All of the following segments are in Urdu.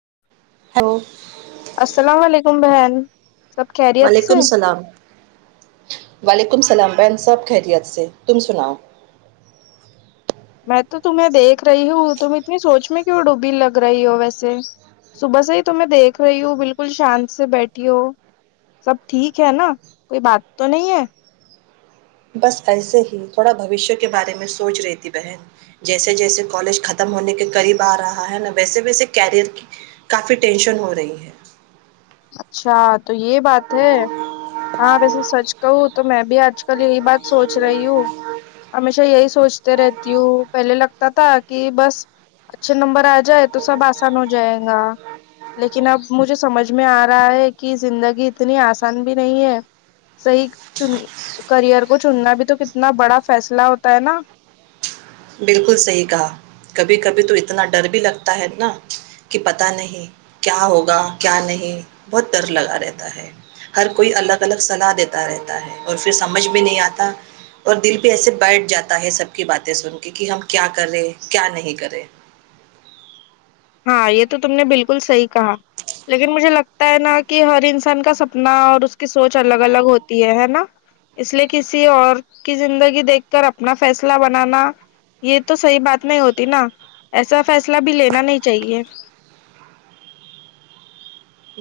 [unintelligible] السلام علیکم بہن سب خیریت سے وعلیکم السلام ویکم کم سلام بین سب خیریت سے تم سناؤ میں تو تمہیں دیکھ رہی ہوں تم اتنی سوچ میں کہ وہ ڈوبی لگ رہی ہو ویسے صبح سے ہی تمیں دیکھ رہی ہوں بالکل شانت سے بیٹھی ہو سب ٹھیک ہے نا کوئی بات تو نہیں ہے بس ایسے ہی تھوڑا بوشیہ کے بارے میں سوچ رہی تھی بہن جیسے جیسے کالج ختم ہونے کے قریب آ رہا ہے نا ویسے ویسے کیریئر کی کافی ٹینشن ہو رہی ہے اچھا تو یہی بات ہے ہاں ویسے سچ کہوں تو میں بھی آج کل یہی بات سوچ رہی ہوں ہمیشہ یہی سوچتے رہتی ہوں پہلے لگتا تھا کہ بس اچھے نمبر آ جائے تو سب آسان ہو جائے گا لیکن اب مجھے سمجھ میں آ رہا ہے کہ زندگی اتنی آسان بھی نہیں ہے صحیح چ کرئر کو چننا بھی تو کتنا بڑا فیصلہ ہوتا ہے نا بالکل صحیح کہا کبھی کبھی تو اتنا ڈر بھی لگتا ہے نا کہ پتہ نہیں کیا ہوگا کیا نہیں بہت ڈر لگا رہتا ہے ہر کوئی الگ الگ صلاح دیتا رہتا ہے اور پھر سمجھ بھی نہیں آتا اور دل بھی ایسے بیٹھ جاتا ہے سب کی باتیں سن ہم کیا کرے کیا نہیں کرے ہاں یہ تو تم نے بالکل صحیح کہا لیکن مجھے لگتا ہے نا کہ ہر انسان کا سپنا اور اس کی سوچ الگ الگ ہوتی ہے ہے نا اس لیے کسی اور کی زندگی دیکھ کر اپنا فیصلہ بنانا یہ تو صحیح بات نہیں ہوتی نا ایسا فیصلہ بھی لینا نہیں چاہیے [unintelligible]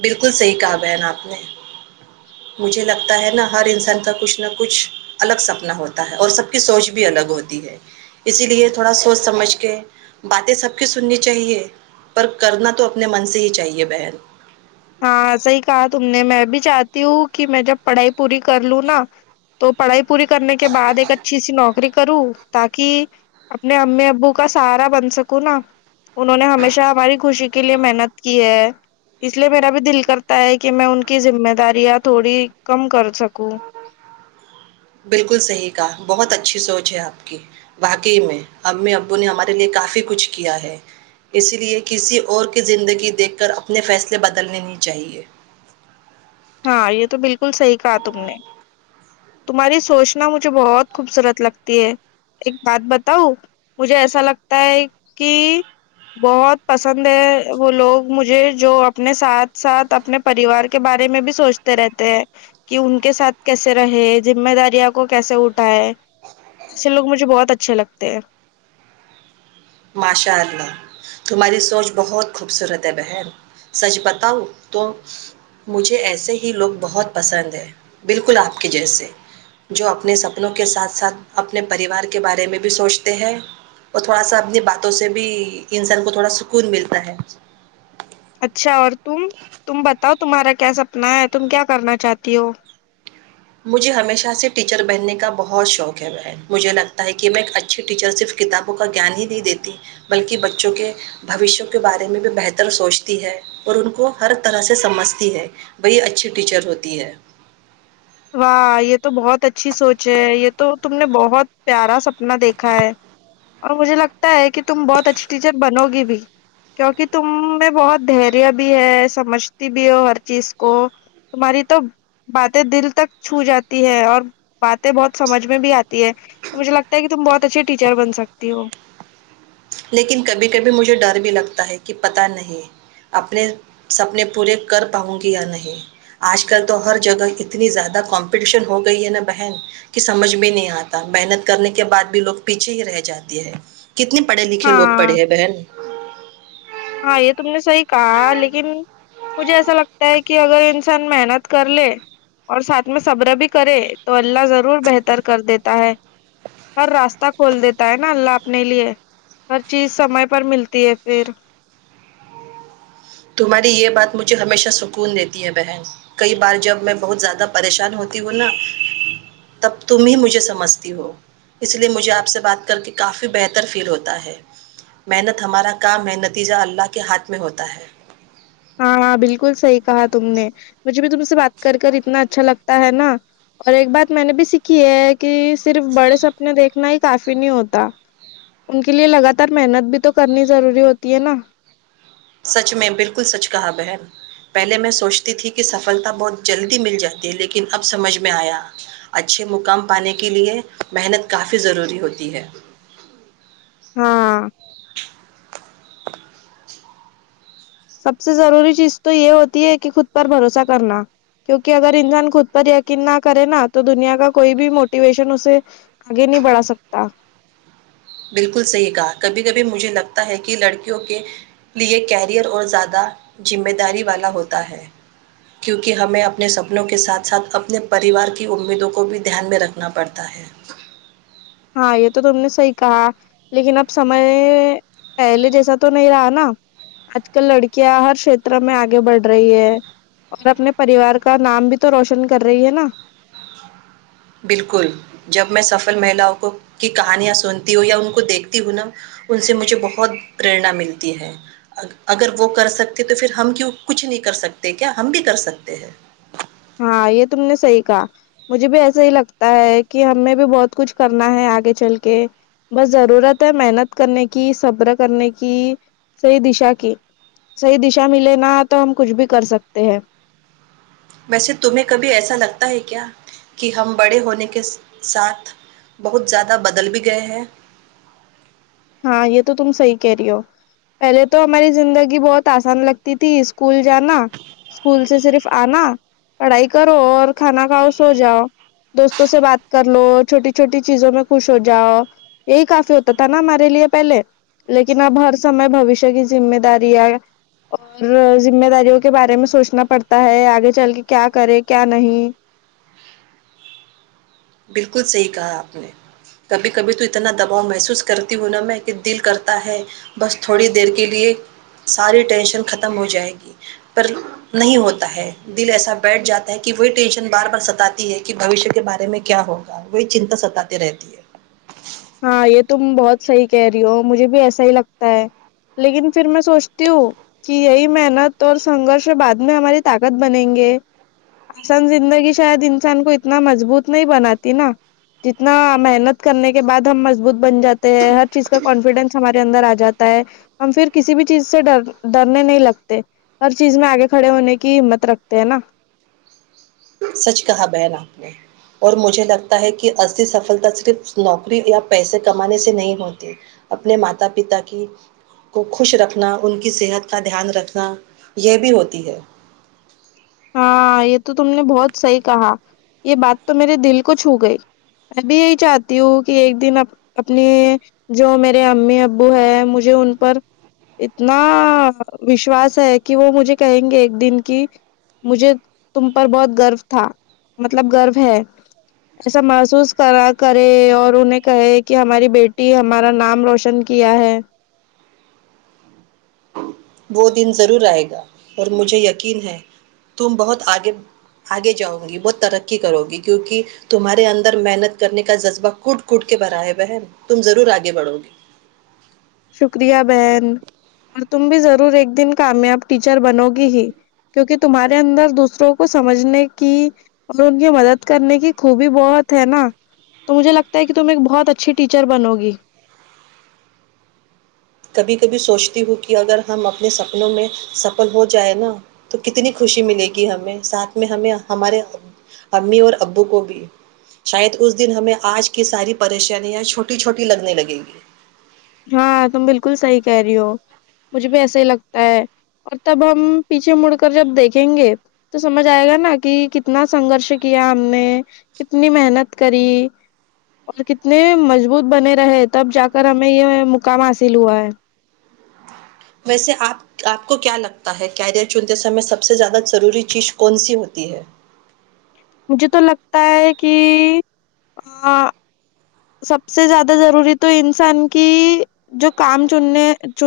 بالکل صحیح کہا بہن آپ نے مجھے لگتا ہے نا ہر انسان کا کچھ نہ کچھ الگ سپنا ہوتا ہے اور سب کی سوچ بھی الگ ہوتی ہے اسی لیے تھوڑا سوچ سمجھ کے باتیں سب کی سننی چاہیے پر کرنا تو اپنے من سے ہی چاہیے بہن ہاں ایسا ہی کہا تم نے میں بھی چاہتی ہوں کہ میں جب پڑھائی پوری کر لوں نا تو پڑھائی پوری کرنے کے بد ایک اچھی سی نوکری نری کروں تاکہ اپنے امی ابو کا سہارا بن سکوں نا انہوں نے ہمیشہ ہماری خوشی کے لیے محنت کی ہے اس لیے میرا بھی دل کرتا ہے کہ میں ان کی ذمہ داریاں تھوڑی کم کر سکوں بالکل صحیح کہا بہت اچھی سوچ ہے آپ کی واقی میں امی ابو نے ہمارے لیے کافی کچھ کیا ہے اسی لیے کسی اور کی زندگی دیکھ کر اپنے فیصلے بدلنے نہیں چاہیے ہاں یہ تو بالکل صحیح کہا تم نے تمہاری سوچنا مجھے بہت خوبصورت لگتی ہے ایک بات بتاؤ مجھے ایسا لگتا ہے کہ بہت پسند ہے وہ لوگ مجھے جو اپنے ساتھ ساتھ اپنے پریوار کے بارے میں بھی سوچتے رہتے ہیں کہ ان کے ساتھ کیسے رہے ذم داریاں کو کیسے اٹھائے ایسے لوگ مجھے بہت اچھے لگتے ہیں ماشاء اللہ تمہاری سوچ بہت خوبصورت ہے بہن سچ بتاؤ تو مجھے ایسے ہی لوگ بہت پسند ہے بالکل آپ کے جیسے جو اپنے سپنوں کے ساتھ ساتھ اپنے پریوار کے بارے میں بھی سوچتے ہیں اور تھوڑا سا اپنی باتوں سے بھی انسان کو تھوڑا سکون ملتا ہے اچھا اور تم تم بتاؤ تمہارا کیا سپنا ہے تم کیا کرنا چاہتی ہو مجھے ہمیشہ سے ٹیچر بہننے کا بہت شوق ہے وہ مجھے لگتا ہے کہ میں ایک اچھی ٹیچر صرف کتابوں کا گان ہی نہیں دیتی بلکہ بچوں کے بھوشوں کے بارے میں بھی بہتر سوچتی ہے اور ان کو ہر طرح سے سمجھتی ہے وہی اچھی ٹیچر ہوتی ہے واہ یہ تو بہت اچھی سوچ ہے یہ تو تم نے بہت پیارا سپنا دیکھا ہے اور مجھے لگتا ہے کہ تم بہت اچھی ٹیچر بنو گی بھی کیوںکہ تم میں بہت دریہ بھی ہے سمجھتی بھی ہو ہر چیز کو تمہاری تو باتیں دل تک چھو جاتی ہے اور باتیں بہت سمجھ میں بھی آتی ہے تو مجھے لگتا ہے کہ تم بہت اچھے ٹیچر بن سکتی ہو لیکن کبھی کبھی مجھے ڈر بھی لگتا ہے کہ پت نہیں اپنے سپنے پورے کر پاؤں گی یا نہیں آج کل تو ہر جگہ اتنی زیادہ کمپٹیشن ہو گئی ہے نا بہن کہ سمجھ میں نہیں آتا محنت کرنے کے بعد بھی لوگ پیچھے ہی رہ جاتی ہے کتنی پڑھے لکھے لو پڑھے ہاں ہیں بہن ہاں یہ تم نے صحیح کہا لیکن مجھے ایسا لگتا ہے کہ اگر انسان محنت کر لے اور ساتھ میں صبر بھی کرے تو اللہ ضرور بہتر کر دیتا ہے ہر راستہ کھول دیتا ہے نا اللہ اپنے لیے ہر چیز سمے پر ملتی ہے پھر تمہاری یہ بات مجھے ہمیشہ سکون دیتی ہے بہن کئی بار جب میں بہت زیادہ پریشان ہوتی ہوں نا تب تم ہی مجھے سمجھتی ہو اس لیے مجھے آپ سے بات کر کے کافی بہتر فیل ہوتا ہے محنت ہمارا کام ہے نتیجہ اللہ کے ہاتھ میں ہوتا ہے ہاںاں بالکل صحیح کہا تم نے مجھے بھی تم سے بات کر کر اتنا اچھا لگتا ہے نا اور ایک بات میں نے بھی سیکھی ہے کہ صرف بڑے سپنے دیکھنا ہی کافی نہیں ہوتا ان کے لیے لگاتار محنت بھی تو کرنی ضروری ہوتی ہے نا سچ میں بالکل سچ کہا بہن پہلے میں سوچتی تھی کہ سفلتا بہت جلدی مل جاتی ہے لیکن اب سمجھ میں آیا اچھے مقام پانے کے لئے محنت کافی ضروری ہوتی ہے ہاں سب سے ضروری چیز تو یہ ہوتی ہے کہ خود پر بھروسہ کرنا کیونکہ اگر انسان خود پر یقین نہ کرے نا تو دنیا کا کوئی بھی موٹیویشن اسے آگے نہیں بڑھا سکتا بالکل صحیح کہا کبھی کبھی مجھے لگتا ہے کہ لڑکیوں کے لیے کیریئر اور زیادہ ذمہ داری والا ہوتا ہے کیونکہ ہمیں اپنے سپنوں کے ساتھ ساتھ اپنے پریوار کی امیدوں کو بھی دھیان میں رکھنا پڑتا ہے ہاں یہ تو تم نے صحی کہا لیکن اب سمے پہلے جیسا تو نہیں رہا نا آج کل لڑکیاں ہر شھیتر میں آگے بڑھ رہی ہے اور اپنے پریوار کا نام بھی تو روشن کر رہی ہے نا بالکل جب میں سفل مہیلاؤں کو کی کہانیاں سنتی ہوں یا ان کو دیکھتی ہوں نا ان سے مجھے بہت پرنا ملتی ہے اگر وہ کر سکتے تو پھر ہم کیوں کچھ نہیں کر سکتے کیا ہم بھی کر سکتے ہیں ہاں یہ تم نے صحیح کہا مجھے بھی ایسا ہی لگتا ہے کہ ہمیں بھی بہت کچھ کرنا ہے آگے چل کے بس ضرورت ہے محنت کرنے کی صبر کرنے کی صحی دشا کی صحی دشا ملے نا تو ہم کچھ بھی کر سکتے ہیں ویسے تمہیں کبھی ایسا لگتا ہے کیا کہ ہم بڑے ہونے کے ساتھ بہت زیادہ بدل بھی گئے ہیں ہاں یہ تو تم صحیح کہہ رہی ہو پہلے تو ہماری زندگی بہت آسان لگتی تھی اسکول جانا اسکول سے صرف آنا پڑھائی کرو اور کھانا کھاؤ سو جاؤ دوستوں سے بات کر لو چھوٹی چھوٹی چیزوں میں خوش ہو جاؤ یہی کافی ہوتا تھا نا ہمارے دے لیے پہلے لیکن اب ہر سمے بوشیہ کی ذمہ داریاں اور ذمہ داریوں کے بارے میں سوچنا پڑتا ہے آگے چل کے کیا کرے کیا نہیں بالکل صحی کہا آپ نے کبھی کبھی تو اتنا دباؤ محسوس کرتی ہوں نا میں کہ دل کرتا ہے بس تھوڑی دیر کے لیے ساری ٹینشن ختم ہو جائے گی پر نہیں ہوتا ہے دل ایسا بیٹھ جاتا ہے کہ وہی ٹینشن بار بار ستی ہے کہ بھشیہ کے بارے میں کیا ہوگا وہی چنتا ستاتی رہتی ہے ہاں یہ تم بہت صحیح کہہ رہی ہو مجھے بھی ایسا ہی لگتا ہے لیکن پھر میں سوچتی ہوں کہ یہی محنت اور سنگرش بعد میں ہماری طاقت بنیں گے آسان زندگی شاید انسان کو اتنا مضبوط نہیں بناتی نا جتنا محنت کرنے کے کے بعد ہم مضبوط بن جاتے ہیں ہر چیز کا کانفیڈینس ہمارے اندر آ جاتا ہے ہم پھر کسی بھی چیز سے ڈر ڈرنے نہیں لگتے ہر چیز میں آگے کھڑے ہونے کی ہمت رکھتے ہیں نا سچ کہا بہن آپ نے اور مجھے لگتا ہے کہ اھی سفلتا صرف نوکری یا پیسے کمانے سے نہیں ہوتی اپنے ماتا پتا کی کو خوش رکھنا ان کی صحت کا دھیان رکھنا یہ بھی ہوتی ہے ہاں یہ تو تم نے بہت صحیح کہا یہ بات تو میرے دل کو چھو گئی میں بھی یہی چاہتی ہوں کہ ایک دن اپنی جو میرے امی ابو ہے مجھے ان پر اتنا وشواس ہے کہ وہ مجھے کہیں گے ایک دن کی مجھے تم پر بہت گرو تھا مطلب گرو ہے ایسا محسوس کرا کرے اور انہیں کہے کہ ہماری بیٹی ہمارا نام روشن کیا ہے وہ دن ضرور آئے گا اور مجھے یقین ہے تم بہت آگے آگے جاؤ گی بہت ترقی کرو گی کیونکہ تمہارے اندر محنت کرنے کا جذبہ کٹ کٹ کے بھرائے ہوئے ن تم ضرور آگے بڑھو گے شکریہ بہن اور تم بھی ضرور ایک دن کامیاب ٹیچر بنو گی ہی کیونکہ تمہارے اندر دوسروں کو سمجھنے کی اور ان کی مدد کرنے کی خوبی بہت ہے نا تو مجھے لگتا ہے کہ تم ایک بہت اچھی ٹیچر بنو گی بھی کبھی سوچتی ہوں کہ اگر ہم اپنے سپنوں میں سفل ہو جائےیں نا تو کتنی خوشی ملے گی ہمیں ساتھ میں ہمیں ہمارے امی اور ابو کو بھی شاید اس دن ہمیں آج کی ساری پریشانیاں چھوٹی چھوٹی لگنے لگے گی ہاں تم بالکل صحیح کہہ رہی ہو مجھے بھی ایسے ہی لگتا ہے اور تب ہم پیچھے مڑ کر جب دیکھیں گے تو سمجھ آئے گا نا کہ کتنا سنگرش کیا ہم نے کتنی محنت کری اور کتنے مضبوط بنے رہے تب جا کر ہم میں یہ مقام حاصل ہوا ہے ویسے آپ کو کیا لگتا ہے کیریئر چنتے سمے سب سے زیادہ ضروری چیز کون سی ہوتی ہے مجھے تو لگتا ہے کہ سب سے زیادہ ضروری تو انسان کی جو کام چننے چ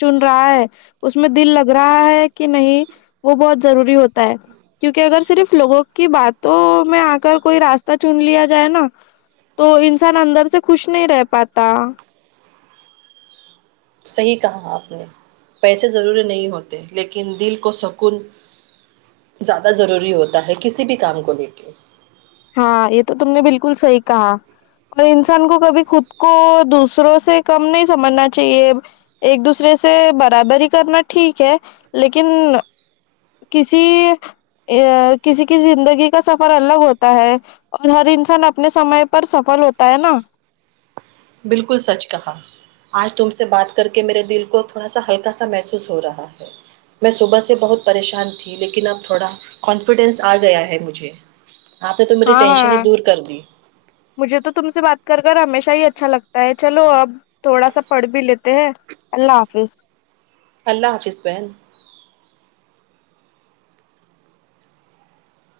چن رہا ہے اس میں دل لگ رہا ہے کہ نہیں وہ بہت ضروری ہوتا ہے کیونکہ اگر صرف لوگوں کی بات تو میں آ کر کوئی راستہ چن لیا جائے نا تو انسان اندر سے خوش نہیں رہ پاتا صحیح کہا آپ نے پیسے ضروری نہیں ہوتے لیکن دل کو سکون زیادہ ضروری ہوتا ہے کسی بھی کام کو لے کے ہاں یہ تو تم نے بالکل صحی کہا اور انسان کو کبھی خود کو دوسروں سے کم نہیں سمجھنا چاہیے ایک دوسرے سے برابری کرنا ٹھیک ہے لیکن کسی کسی کی زندگی کا سفر الگ ہوتا ہے اور ہر انسان اپنے سمے پر سفل ہوتا ہے نا بالکل سچ کہا آج تم سے بات کر کے میرے دل کو تھوڑا سا ہلکا سا محسوس ہو رہا ہے میں صبح سے بہت پریشان تھی لیکن اب تھوڑا کانفیڈینس آ گیا ہے مجھے آپ نے تو میری ہاں ٹینشن ہاں ہی دور کر دی مجھے تو تم سے بات کر ہمیشہ ہی اچھا لگتا ہے چلو اب تھوڑا سا پڑھ بھی لیتے ہیں اللہ حافظ اللہ حافظ بہن